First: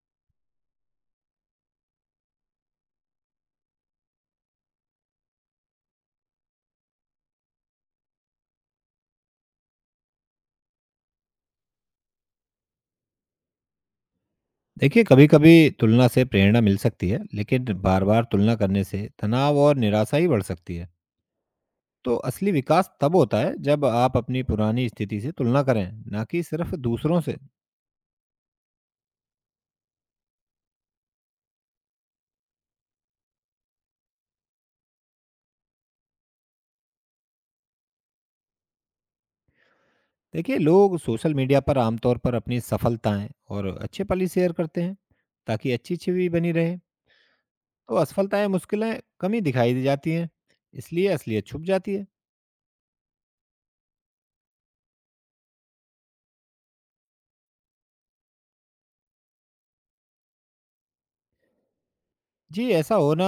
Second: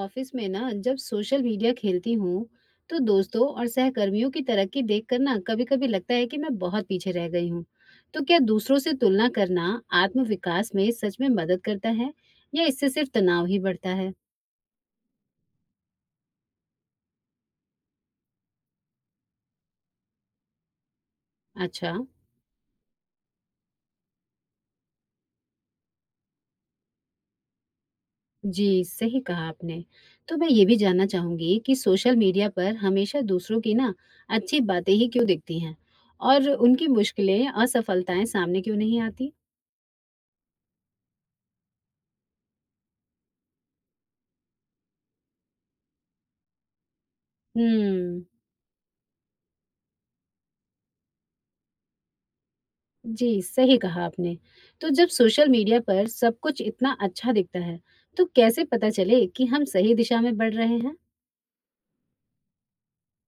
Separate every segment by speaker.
Speaker 1: Office में ना जब सोशल मीडिया खेलती हूँ तो दोस्तों और सहकर्मियों की तरक्की देखकर ना कभी कभी लगता है कि मैं बहुत पीछे रह गई हूँ। तो क्या दूसरों से तुलना करना आत्म विकास में सच में मदद करता है या इससे सिर्फ तनाव ही बढ़ता है?
Speaker 2: देखिए, कभी कभी तुलना से प्रेरणा मिल सकती है, लेकिन बार बार तुलना करने से तनाव और निराशा ही बढ़ सकती है।
Speaker 1: अच्छा।
Speaker 2: तो असली विकास तब होता है जब आप अपनी पुरानी स्थिति से तुलना करें, ना कि सिर्फ दूसरों से।
Speaker 1: जी, सही कहा आपने। तो मैं ये भी जानना चाहूंगी कि सोशल मीडिया पर हमेशा दूसरों की ना अच्छी बातें ही क्यों दिखती हैं और उनकी मुश्किलें असफलताएं सामने क्यों नहीं आती?
Speaker 2: देखिए, लोग सोशल मीडिया पर आमतौर पर अपनी सफलताएं और अच्छे पल ही शेयर करते हैं ताकि अच्छी छवि बनी रहे। तो
Speaker 1: हम्म।
Speaker 2: असफलताएं मुश्किलें कम ही दिखाई दी जाती हैं, इसलिए असलियत छुप जाती है।
Speaker 1: जी, सही कहा आपने। तो जब सोशल मीडिया पर सब कुछ इतना अच्छा दिखता है, तो कैसे पता चले कि हम सही दिशा में बढ़ रहे हैं?
Speaker 2: जी, ऐसा होना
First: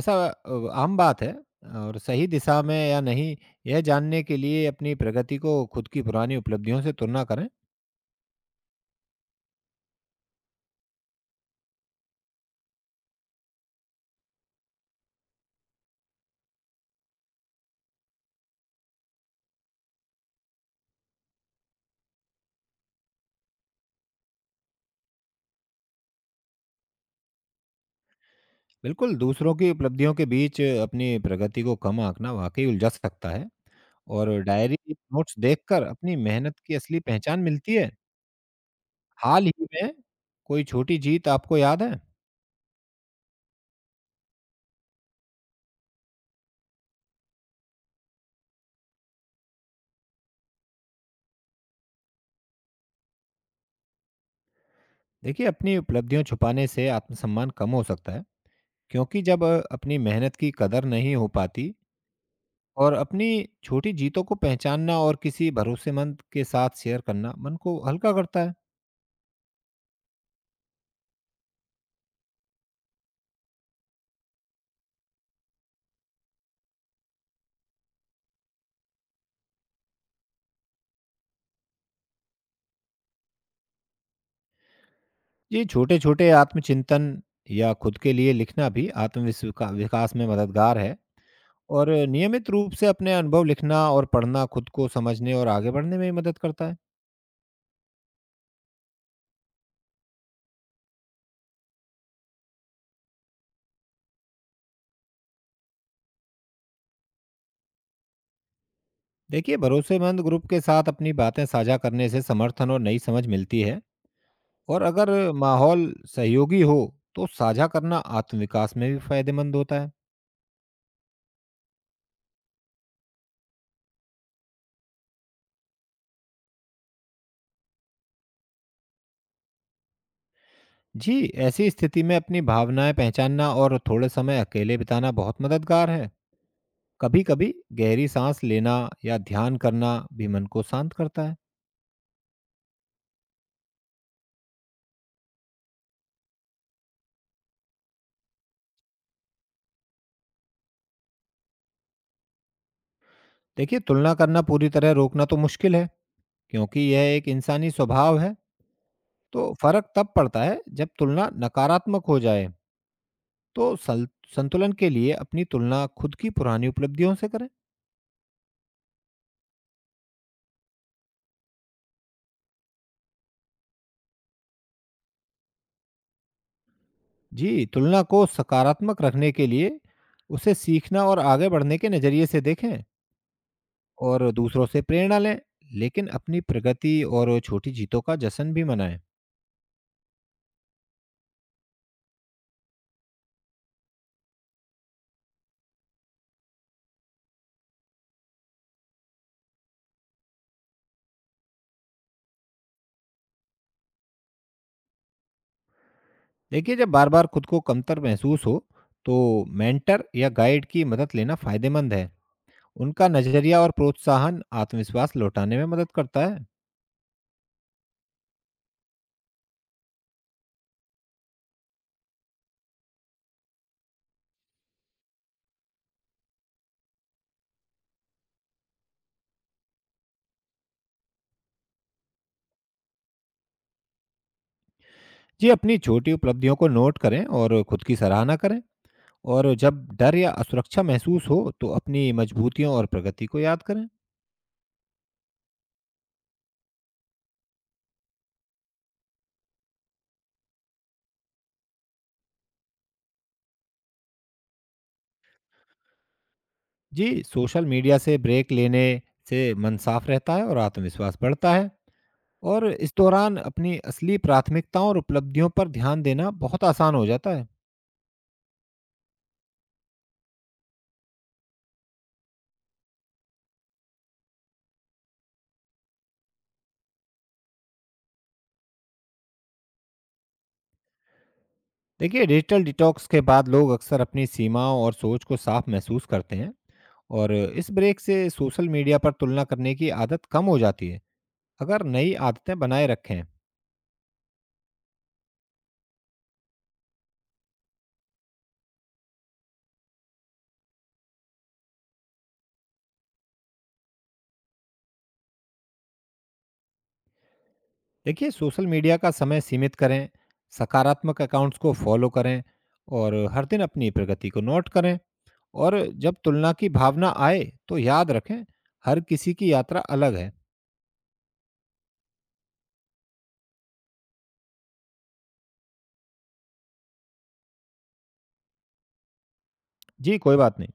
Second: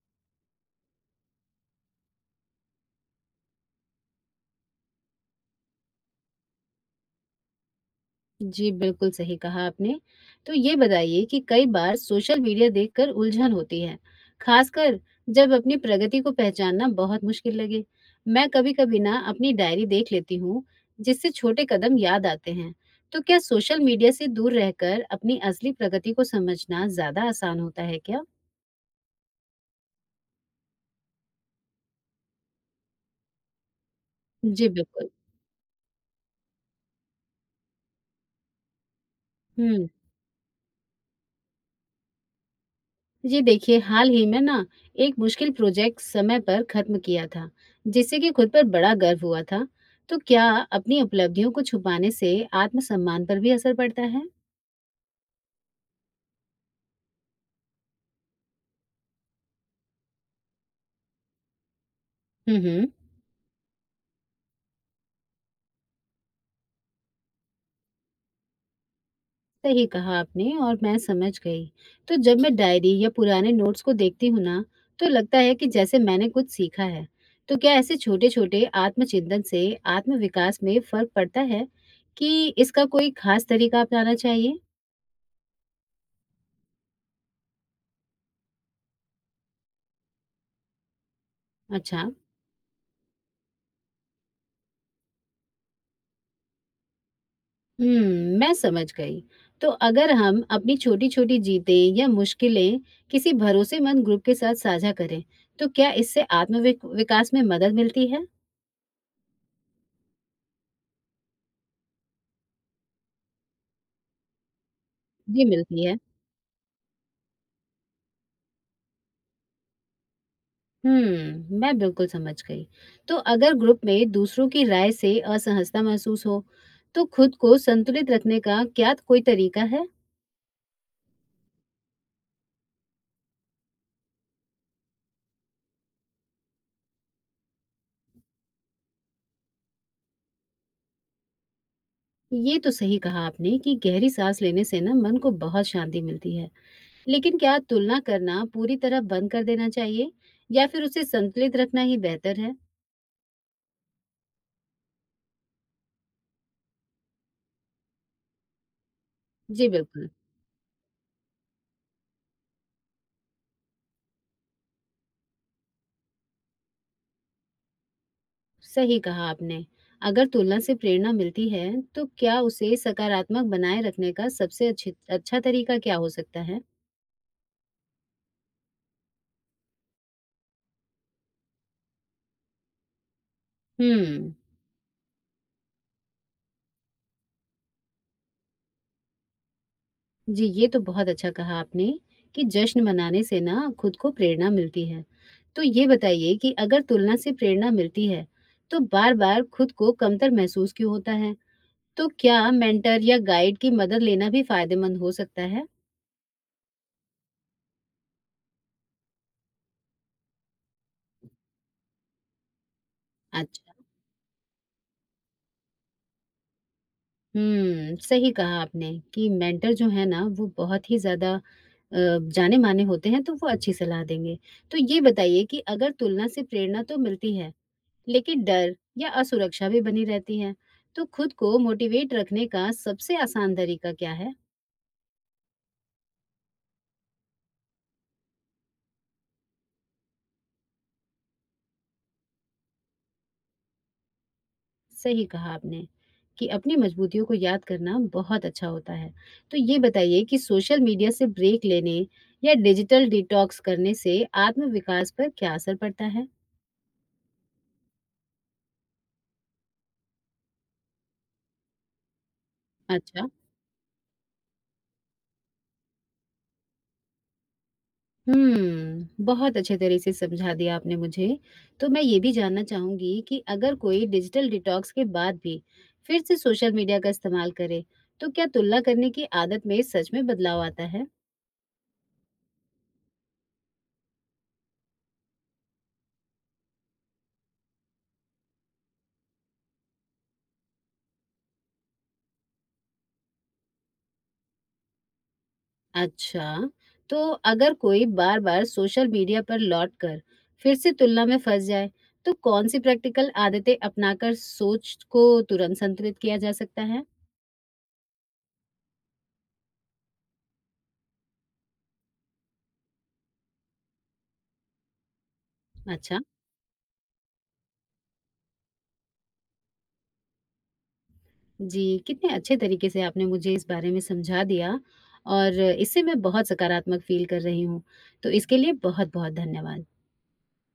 Speaker 2: ऐसा अ, आम बात है। और सही दिशा में या नहीं, यह जानने के लिए अपनी प्रगति को खुद की पुरानी उपलब्धियों से तुलना करें।
Speaker 1: जी, बिल्कुल सही कहा आपने। तो ये बताइए कि कई बार सोशल मीडिया देखकर उलझन होती है, खासकर जब अपनी प्रगति को पहचानना बहुत मुश्किल लगे। मैं कभी-कभी ना अपनी डायरी देख लेती हूँ, जिससे छोटे कदम याद आते हैं। तो क्या सोशल मीडिया से दूर रहकर अपनी असली प्रगति को समझना ज़्यादा आसान होता है क्या?
Speaker 2: बिल्कुल, दूसरों की उपलब्धियों के बीच अपनी प्रगति को कम आँकना वाक़ई उलझा सकता है और
Speaker 1: जी,
Speaker 2: डायरी,
Speaker 1: बिल्कुल।
Speaker 2: नोट्स देखकर अपनी मेहनत की असली पहचान मिलती है। हाल ही
Speaker 1: हुँ।
Speaker 2: में कोई छोटी जीत आपको याद है?
Speaker 1: जी देखिए, हाल ही में ना एक मुश्किल प्रोजेक्ट समय पर खत्म किया था, जिससे कि खुद पर बड़ा गर्व हुआ था। तो क्या अपनी उपलब्धियों को छुपाने से आत्मसम्मान पर भी असर पड़ता है?
Speaker 2: देखिए, अपनी उपलब्धियाँ छुपाने से आत्मसम्मान कम हो सकता है, क्योंकि जब अपनी मेहनत की कदर नहीं हो पाती
Speaker 1: हम्म।
Speaker 2: और अपनी छोटी जीतों को पहचानना और किसी भरोसेमंद के साथ शेयर करना मन को हल्का करता है।
Speaker 1: सही कहा आपने और मैं समझ गई। तो जब मैं डायरी या पुराने नोट्स को देखती हूँ ना, तो लगता है कि जैसे मैंने कुछ सीखा है। तो क्या ऐसे छोटे छोटे आत्मचिंतन से आत्मविकास में फर्क पड़ता है कि इसका कोई खास तरीका अपनाना चाहिए?
Speaker 2: ये छोटे-छोटे आत्मचिंतन या खुद के लिए लिखना भी आत्मविस विका विकास में मददगार है। और
Speaker 1: अच्छा।
Speaker 2: नियमित रूप से अपने अनुभव लिखना और पढ़ना खुद को समझने और आगे बढ़ने में भी मदद करता है।
Speaker 1: मैं समझ गई। तो अगर हम अपनी छोटी-छोटी जीतें या मुश्किलें किसी भरोसेमंद ग्रुप के साथ साझा करें, तो क्या इससे आत्मविक विकास में मदद मिलती है?
Speaker 2: देखिए, भरोसेमंद ग्रुप के साथ अपनी बातें साझा करने से समर्थन और नई समझ मिलती है और अगर
Speaker 1: जी, मिलती
Speaker 2: माहौल
Speaker 1: है।
Speaker 2: सहयोगी हो, तो साझा करना आत्मविकास में भी फ़ायदेमंद होता है।
Speaker 1: मैं बिल्कुल समझ गई। तो अगर ग्रुप में दूसरों की राय से असहजता महसूस हो, तो खुद को संतुलित रखने का क्या कोई तरीका है?
Speaker 2: जी, ऐसी स्थिति में अपनी भावनाएँ पहचानना और थोड़े समय अकेले बिताना बहुत मददगार है। कभी-कभी गहरी साँस लेना या ध्यान करना भी मन को शांत करता है।
Speaker 1: ये तो सही कहा आपने कि गहरी सांस लेने से ना मन को बहुत शांति मिलती है। लेकिन क्या तुलना करना पूरी तरह बंद कर देना चाहिए या फिर उसे संतुलित रखना ही बेहतर है?
Speaker 2: देखिए, तुलना करना पूरी तरह रोकना तो मुश्किल है, क्योंकि यह एक इंसानी स्वभाव है। तो
Speaker 1: जी
Speaker 2: फ़र्क
Speaker 1: बिल्कुल,
Speaker 2: तब पड़ता है जब तुलना नकारात्मक हो जाए। तो सल संतुलन के लिए अपनी तुलना खुद की पुरानी उपलब्धियों से करें।
Speaker 1: सही कहा आपने। अगर तुलना से प्रेरणा मिलती है, तो क्या उसे सकारात्मक बनाए रखने का सबसे अच्छी अच्छा तरीका क्या हो सकता है?
Speaker 2: जी, तुलना को सकारात्मक रखने के लिए उसे सीखना और आगे बढ़ने के नज़रिए से देखें। और
Speaker 1: हम्म,
Speaker 2: दूसरों से प्रेरणा लें, लेकिन अपनी प्रगति और छोटी जीतों का जश्न भी मनाएं।
Speaker 1: जी ये तो बहुत अच्छा कहा आपने कि जश्न मनाने से ना खुद को प्रेरणा मिलती है। तो ये बताइए कि अगर तुलना से प्रेरणा मिलती है, तो बार-बार खुद को कमतर महसूस क्यों होता है? तो क्या मेंटर या गाइड की मदद लेना भी फायदेमंद हो सकता है?
Speaker 2: देखिए, जब बार-बार खुद को कमतर महसूस हो, तो मेंटर या गाइड की मदद लेना फायदेमंद है। उनका नजरिया और
Speaker 1: अच्छा।
Speaker 2: प्रोत्साहन आत्मविश्वास लौटाने में मदद करता है।
Speaker 1: हुँ, सही कहा आपने कि मेंटर जो है ना वो बहुत ही ज़्यादा अ, जाने-माने होते हैं, तो वो अच्छी सलाह देंगे। तो ये बताइए कि अगर तुलना से प्रेरणा तो मिलती है, लेकिन डर या असुरक्षा भी बनी रहती है, तो खुद को मोटिवेट रखने का सबसे आसान तरीका क्या है?
Speaker 2: जी, अपनी छोटी उपलब्धियों को नोट करें और खुद की सराहना करें और जब डर या असुरक्षा महसूस हो, तो अपनी मजबूतियों और प्रगति को याद करें।
Speaker 1: सही कहा आपने कि अपनी मजबूतियों को याद करना बहुत अच्छा होता है। तो ये बताइए कि सोशल मीडिया से ब्रेक लेने या डिजिटल डिटॉक्स करने से आत्मविकास पर क्या असर पड़ता है?
Speaker 2: जी, सोशल मीडिया से ब्रेक लेने से मन साफ रहता है और आत्मविश्वास बढ़ता है। और इस
Speaker 1: अच्छा।
Speaker 2: दौरान अपनी असली प्राथमिकताओं और उपलब्धियों पर ध्यान देना बहुत आसान हो जाता है।
Speaker 1: हुँ, बहुत अच्छे तरह से समझा दिया आपने मुझे। तो मैं ये भी जानना चाहूँगी कि अगर कोई डिजिटल डिटॉक्स के बाद भी फिर से सोशल मीडिया का इस्तेमाल करे, तो क्या तुलना करने की आदत में सच में बदलाव आता है?
Speaker 2: देखिए, डिजिटल डिटॉक्स के बाद लोग अक्सर अपनी सीमाओं और सोच को साफ महसूस करते हैं और इस ब्रेक से सोशल मीडिया पर तुलना करने की आदत कम हो जाती है। अगर नई आदतें बनाए रखें,
Speaker 1: अच्छा, तो अगर कोई बार-बार सोशल मीडिया पर लौटकर फिर से तुलना में फँस जाए, तो कौन-सी प्रैक्टिकल आदतें अपनाकर सोच को तुरंत संतुलित किया जा सकता है?
Speaker 2: देखिए, सोशल मीडिया का समय सीमित करें, सकारात्मक अकाउंट्स को फॉलो करें और हर दिन अपनी प्रगति को नोट करें और जब
Speaker 1: अच्छा,
Speaker 2: तुलना की भावना आए तो याद रखें, हर किसी की यात्रा अलग है।
Speaker 1: जी, कितने अच्छे तरीके से आपने मुझे इस बारे में समझा दिया और इससे मैं बहुत सकारात्मक फ़ील कर रही हूँ, तो इसके लिए बहुत-बहुत धन्यवाद।
Speaker 2: जी, कोई बात नहीं।